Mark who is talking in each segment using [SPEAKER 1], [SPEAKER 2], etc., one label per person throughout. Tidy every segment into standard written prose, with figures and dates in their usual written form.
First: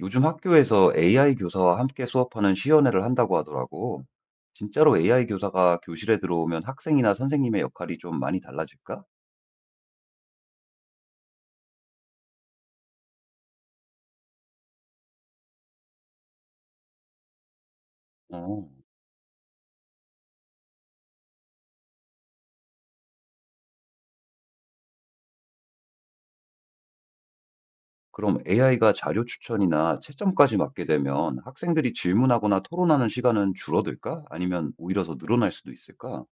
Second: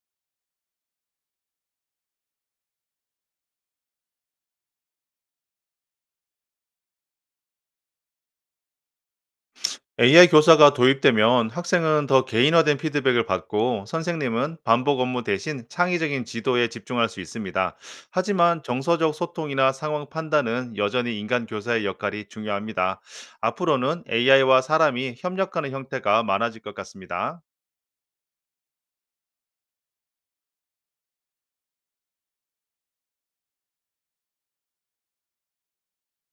[SPEAKER 1] 요즘 학교에서 AI 교사와 함께 수업하는 시연회를 한다고 하더라고. 진짜로 AI 교사가 교실에 들어오면 학생이나 선생님의 역할이 좀 많이 달라질까?
[SPEAKER 2] AI 교사가 도입되면 학생은 더 개인화된 피드백을 받고 선생님은 반복 업무 대신 창의적인 지도에 집중할 수 있습니다. 하지만
[SPEAKER 1] 어,
[SPEAKER 2] 정서적 소통이나 상황 판단은 여전히 인간 교사의 역할이 중요합니다. 앞으로는 AI와 사람이 협력하는 형태가 많아질 것 같습니다.
[SPEAKER 1] 그럼 AI가 자료 추천이나 채점까지 맡게 되면 학생들이 질문하거나 토론하는 시간은 줄어들까? 아니면 오히려 더 늘어날 수도 있을까?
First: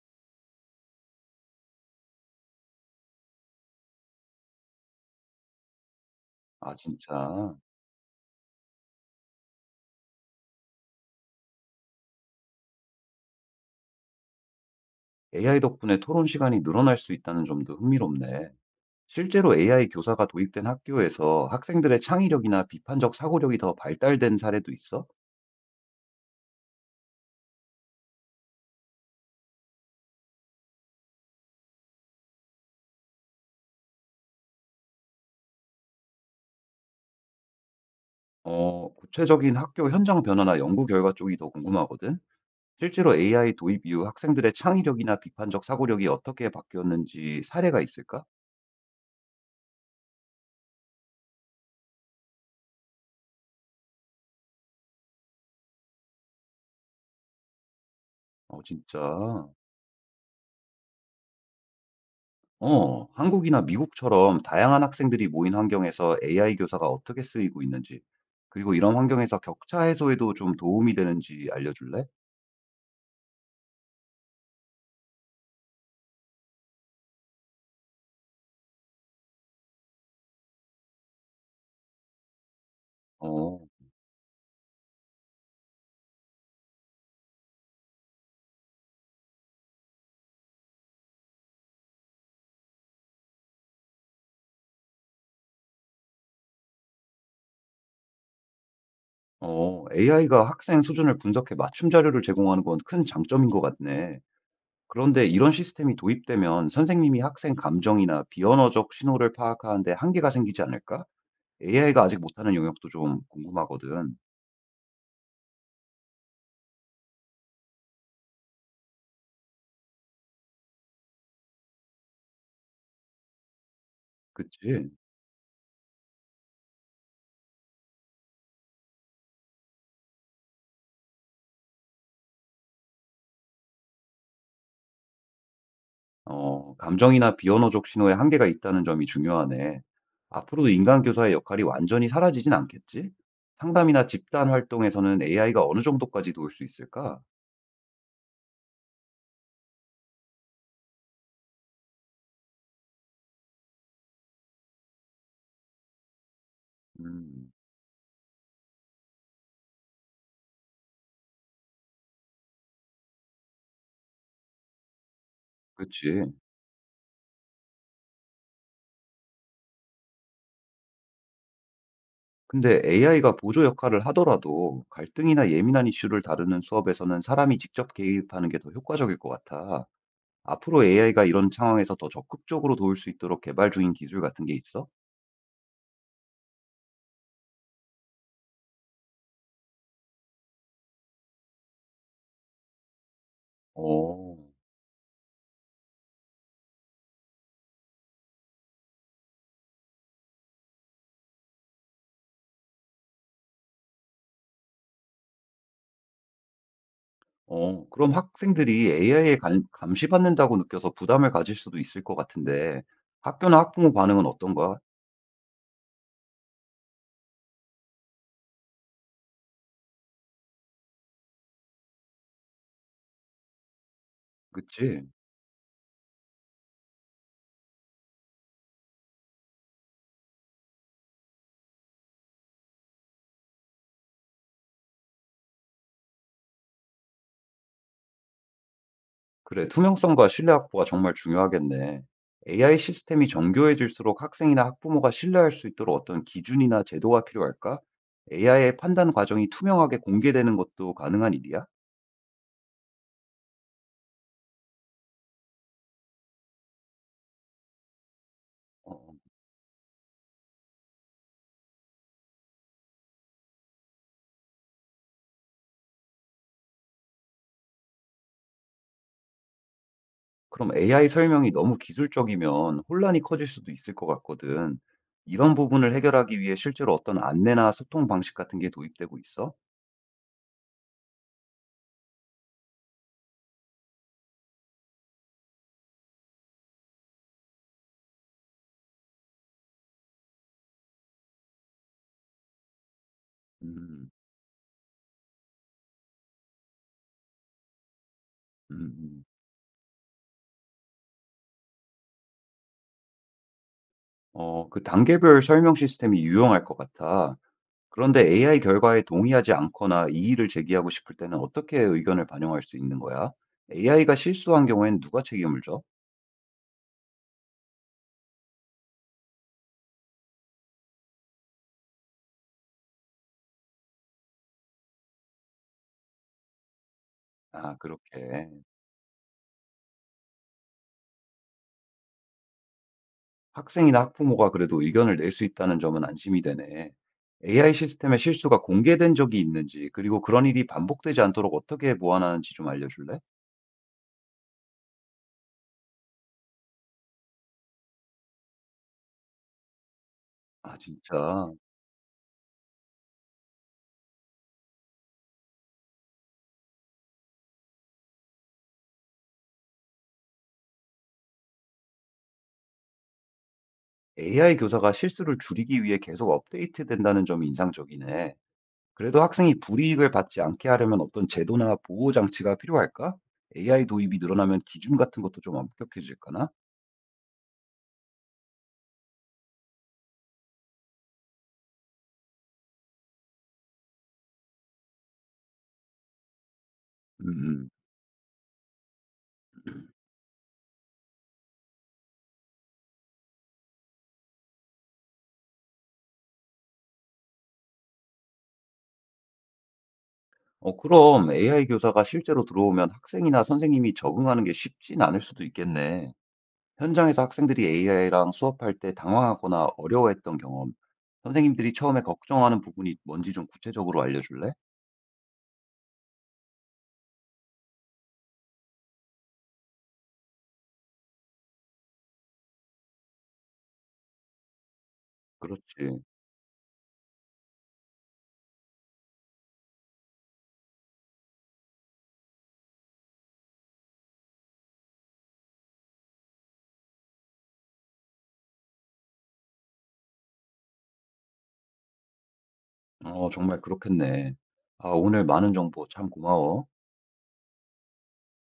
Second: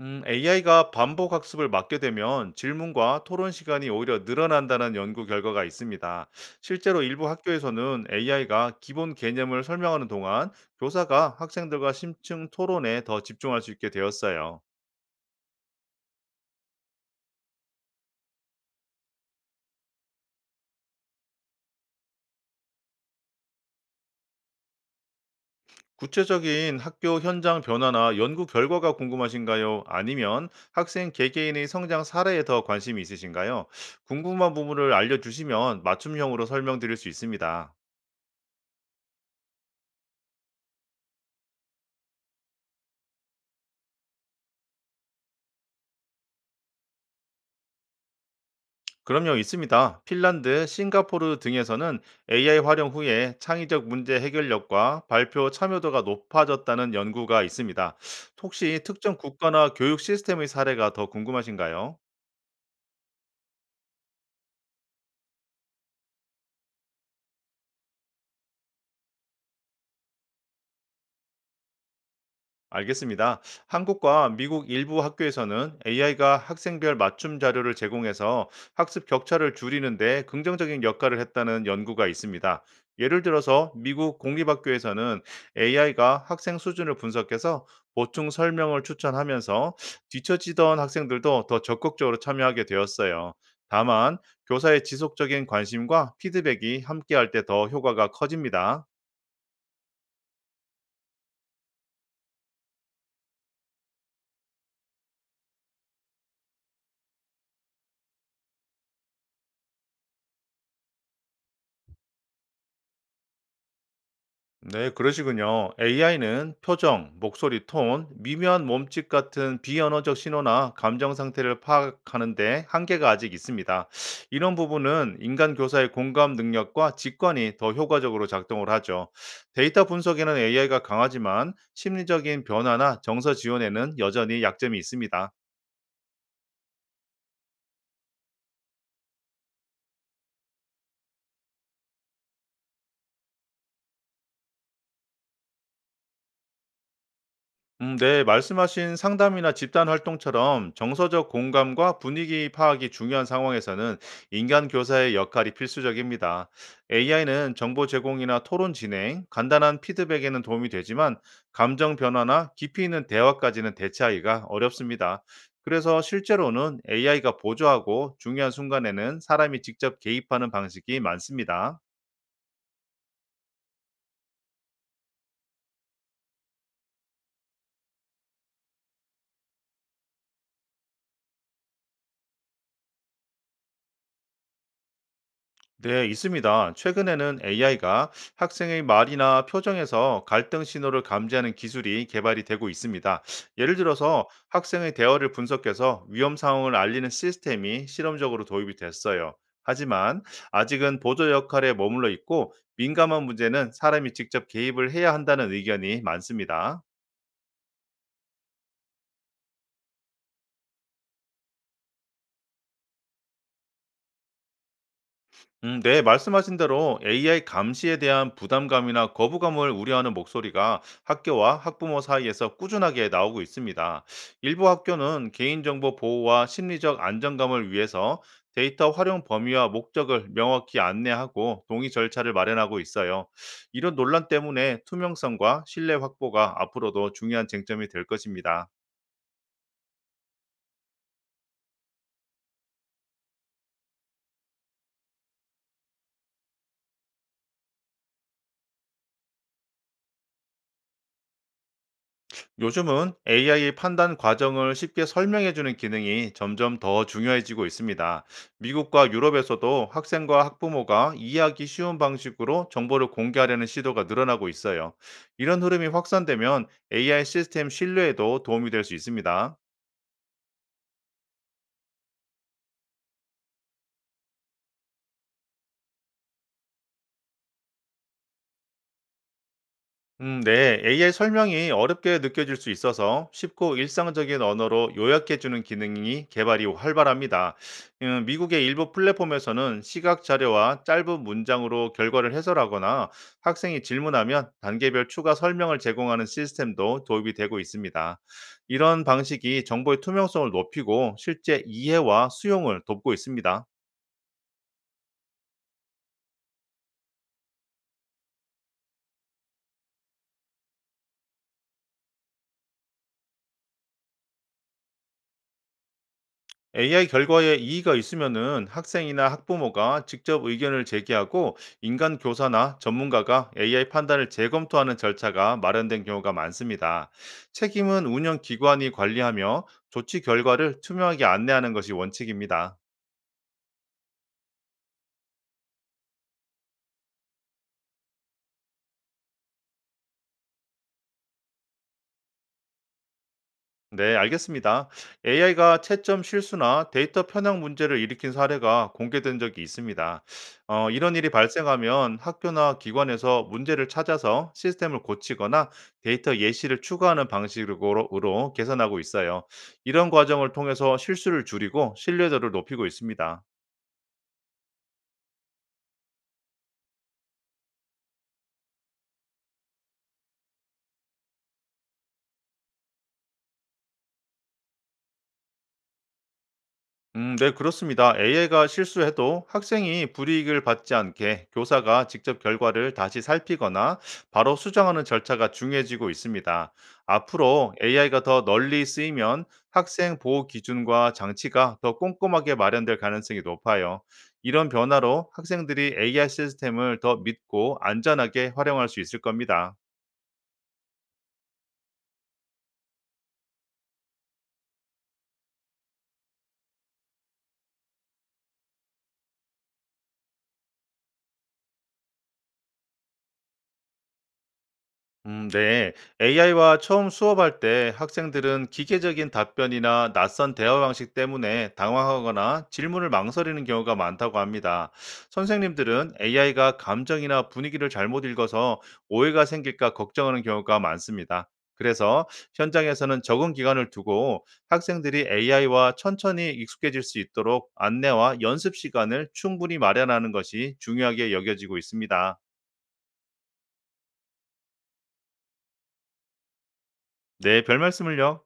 [SPEAKER 2] AI가 반복 학습을 막게 되면 질문과 토론 시간이 오히려 늘어난다는 연구 결과가 있습니다.
[SPEAKER 1] 아,
[SPEAKER 2] 실제로 일부
[SPEAKER 1] 진짜.
[SPEAKER 2] 학교에서는 AI가 기본 개념을 설명하는 동안 교사가 학생들과 심층 토론에 더 집중할 수 있게 되었어요.
[SPEAKER 1] AI 덕분에 토론 시간이 늘어날 수 있다는 점도 흥미롭네. 실제로 AI 교사가 도입된 학교에서 학생들의 창의력이나 비판적 사고력이 더 발달된 사례도 있어?
[SPEAKER 2] 구체적인 학교 현장 변화나 연구 결과가 궁금하신가요? 아니면 학생 개개인의 성장 사례에 더 관심이 있으신가요? 궁금한 부분을 알려주시면 맞춤형으로 설명드릴 수 있습니다.
[SPEAKER 1] 어, 구체적인 학교 현장 변화나 연구 결과 쪽이 더 궁금하거든. 실제로 AI 도입 이후 학생들의 창의력이나 비판적 사고력이 어떻게 바뀌었는지 사례가 있을까?
[SPEAKER 2] 그럼요, 있습니다. 핀란드, 싱가포르 등에서는 AI 활용 후에 창의적 문제 해결력과 발표 참여도가 높아졌다는 연구가 있습니다.
[SPEAKER 1] 어,
[SPEAKER 2] 혹시 특정
[SPEAKER 1] 진짜.
[SPEAKER 2] 국가나 교육 시스템의 사례가 더 궁금하신가요?
[SPEAKER 1] 어, 한국이나 미국처럼 다양한 학생들이 모인 환경에서 AI 교사가 어떻게 쓰이고 있는지, 그리고 이런 환경에서 격차 해소에도 좀 도움이 되는지 알려줄래?
[SPEAKER 2] 알겠습니다. 한국과 미국 일부 학교에서는 AI가 학생별 맞춤 자료를 제공해서 학습 격차를 줄이는데 긍정적인 역할을 했다는 연구가 있습니다. 예를
[SPEAKER 1] 어,
[SPEAKER 2] 들어서 미국 공립학교에서는 AI가 학생 수준을 분석해서 보충 설명을 추천하면서 뒤처지던 학생들도 더 적극적으로 참여하게 되었어요. 다만, 교사의 지속적인 관심과 피드백이 함께할 때 더 효과가 커집니다.
[SPEAKER 1] 어, AI가 학생 수준을 분석해 맞춤 자료를 제공하는 건 큰 장점인 것 같네. 그런데 이런 시스템이 도입되면 선생님이 학생 감정이나 비언어적 신호를 파악하는데 한계가 생기지 않을까? AI가 아직 못하는 영역도 좀 궁금하거든.
[SPEAKER 2] 네, 그러시군요. AI는 표정, 목소리 톤, 미묘한 몸짓 같은 비언어적 신호나 감정 상태를 파악하는데 한계가 아직 있습니다. 이런
[SPEAKER 1] 그치?
[SPEAKER 2] 부분은 인간 교사의 공감 능력과 직관이 더 효과적으로 작동을 하죠. 데이터 분석에는 AI가 강하지만 심리적인 변화나 정서 지원에는 여전히 약점이 있습니다.
[SPEAKER 1] 어, 감정이나 비언어적 신호에 한계가 있다는 점이 중요하네. 앞으로도 인간 교사의 역할이 완전히 사라지진 않겠지? 상담이나 집단 활동에서는 AI가 어느 정도까지 도울 수 있을까?
[SPEAKER 2] 네, 말씀하신 상담이나 집단 활동처럼 정서적 공감과 분위기 파악이 중요한 상황에서는 인간 교사의 역할이 필수적입니다.
[SPEAKER 1] 음,
[SPEAKER 2] AI는 정보 제공이나 토론 진행, 간단한 피드백에는 도움이 되지만 감정 변화나 깊이 있는 대화까지는 대체하기가 어렵습니다. 그래서
[SPEAKER 1] 그치.
[SPEAKER 2] 실제로는 AI가 보조하고 중요한 순간에는 사람이 직접 개입하는 방식이 많습니다.
[SPEAKER 1] 근데 AI가 보조 역할을 하더라도 갈등이나 예민한 이슈를 다루는 수업에서는 사람이 직접 개입하는 게 더 효과적일 것 같아. 앞으로 AI가 이런 상황에서 더 적극적으로 도울 수 있도록 개발 중인 기술 같은 게 있어?
[SPEAKER 2] 네, 있습니다. 최근에는 AI가 학생의 말이나 표정에서 갈등 신호를 감지하는 기술이 개발이 되고 있습니다. 예를 들어서
[SPEAKER 1] 어,
[SPEAKER 2] 학생의 대화를 분석해서 위험 상황을 알리는 시스템이 실험적으로 도입이 됐어요. 하지만 아직은 보조 역할에 머물러 있고 민감한 문제는 사람이 직접 개입을 해야 한다는 의견이 많습니다.
[SPEAKER 1] 어, 그럼 학생들이 AI에 감시받는다고 느껴서 부담을 가질 수도 있을 것 같은데 학교나 학부모 반응은 어떤가?
[SPEAKER 2] 네, 말씀하신 대로 AI 감시에 대한 부담감이나 거부감을 우려하는 목소리가 학교와 학부모 사이에서 꾸준하게 나오고 있습니다. 일부
[SPEAKER 1] 그치?
[SPEAKER 2] 학교는 개인정보 보호와 심리적 안정감을 위해서 데이터 활용 범위와 목적을 명확히 안내하고 동의 절차를 마련하고 있어요. 이런 논란 때문에 투명성과 신뢰 확보가 앞으로도 중요한 쟁점이 될 것입니다.
[SPEAKER 1] 그래, 투명성과 신뢰 확보가 정말 중요하겠네. AI 시스템이 정교해질수록 학생이나 학부모가 신뢰할 수 있도록 어떤 기준이나 제도가 필요할까? AI의 판단 과정이 투명하게 공개되는 것도 가능한 일이야?
[SPEAKER 2] 요즘은 AI 판단 과정을 쉽게 설명해주는 기능이 점점 더 중요해지고 있습니다.
[SPEAKER 1] 어,
[SPEAKER 2] 미국과 유럽에서도 학생과 학부모가 이해하기 쉬운 방식으로 정보를 공개하려는 시도가 늘어나고 있어요. 이런 흐름이 확산되면 AI 시스템 신뢰에도 도움이 될 수 있습니다.
[SPEAKER 1] 그럼 AI 설명이 너무 기술적이면 혼란이 커질 수도 있을 것 같거든. 이런 부분을 해결하기 위해 실제로 어떤 안내나 소통 방식 같은 게 도입되고 있어?
[SPEAKER 2] 네. AI 설명이 어렵게 느껴질 수 있어서 쉽고 일상적인 언어로 요약해주는 기능이 개발이 활발합니다. 미국의 일부 플랫폼에서는 시각 자료와 짧은 문장으로 결과를 해설하거나 학생이
[SPEAKER 1] 음,
[SPEAKER 2] 질문하면 단계별 추가 설명을 제공하는 시스템도 도입이 되고 있습니다.
[SPEAKER 1] 음,
[SPEAKER 2] 이런
[SPEAKER 1] 음.
[SPEAKER 2] 방식이 정보의 투명성을 높이고 실제 이해와 수용을 돕고 있습니다.
[SPEAKER 1] 어, 그 단계별 설명 시스템이 유용할 것 같아. 그런데 AI 결과에 동의하지 않거나 이의를 제기하고 싶을 때는 어떻게 의견을 반영할 수 있는 거야? AI가 실수한 경우엔 누가 책임을 져?
[SPEAKER 2] AI 결과에 이의가 있으면은 학생이나 학부모가 직접 의견을 제기하고 인간 교사나 전문가가 AI 판단을 재검토하는 절차가 마련된 경우가 많습니다.
[SPEAKER 1] 아,
[SPEAKER 2] 책임은 운영
[SPEAKER 1] 그렇게.
[SPEAKER 2] 기관이 관리하며 조치 결과를 투명하게 안내하는 것이 원칙입니다.
[SPEAKER 1] 학생이나 학부모가 그래도 의견을 낼 수 있다는 점은 안심이 되네. AI 시스템의 실수가 공개된 적이 있는지, 그리고 그런 일이 반복되지 않도록 어떻게 보완하는지 좀 알려줄래?
[SPEAKER 2] 네, 알겠습니다. AI가 채점 실수나 데이터 편향 문제를 일으킨 사례가 공개된 적이 있습니다.
[SPEAKER 1] 아,
[SPEAKER 2] 이런 일이
[SPEAKER 1] 진짜.
[SPEAKER 2] 발생하면 학교나 기관에서 문제를 찾아서 시스템을 고치거나 데이터 예시를 추가하는 방식으로 으로 개선하고 있어요. 이런 과정을 통해서 실수를 줄이고 신뢰도를 높이고 있습니다.
[SPEAKER 1] AI 교사가 실수를 줄이기 위해 계속 업데이트 된다는 점이 인상적이네. 그래도 학생이 불이익을 받지 않게 하려면 어떤 제도나 보호 장치가 필요할까? AI 도입이 늘어나면 기준 같은 것도 좀 엄격해질까나?
[SPEAKER 2] 네, 그렇습니다. AI가 실수해도 학생이 불이익을 받지 않게 교사가 직접 결과를 다시 살피거나 바로 수정하는 절차가 중요해지고 있습니다.
[SPEAKER 1] 음, 음.
[SPEAKER 2] 앞으로 AI가 더 널리 쓰이면 학생 보호 기준과 장치가 더 꼼꼼하게 마련될 가능성이 높아요. 이런 변화로 학생들이 AI 시스템을 더 믿고 안전하게 활용할 수 있을 겁니다.
[SPEAKER 1] 어, 그럼 AI 교사가 실제로 들어오면 학생이나 선생님이 적응하는 게 쉽진 않을 수도 있겠네. 현장에서 학생들이 AI랑 수업할 때 당황하거나 어려워했던 경험, 선생님들이 처음에 걱정하는 부분이 뭔지 좀 구체적으로 알려줄래?
[SPEAKER 2] 네. AI와 처음 수업할 때 학생들은 기계적인 답변이나 낯선 대화 방식 때문에 당황하거나 질문을 망설이는 경우가 많다고 합니다.
[SPEAKER 1] 그렇지.
[SPEAKER 2] 선생님들은 AI가 감정이나 분위기를 잘못 읽어서 오해가 생길까 걱정하는 경우가 많습니다. 그래서 현장에서는 적응 기간을 두고 학생들이 AI와 천천히 익숙해질 수 있도록 안내와 연습 시간을 충분히 마련하는 것이 중요하게 여겨지고 있습니다.
[SPEAKER 1] 어, 정말 그렇겠네. 아, 오늘 많은 정보 참 고마워.
[SPEAKER 2] 네, 별 말씀을요.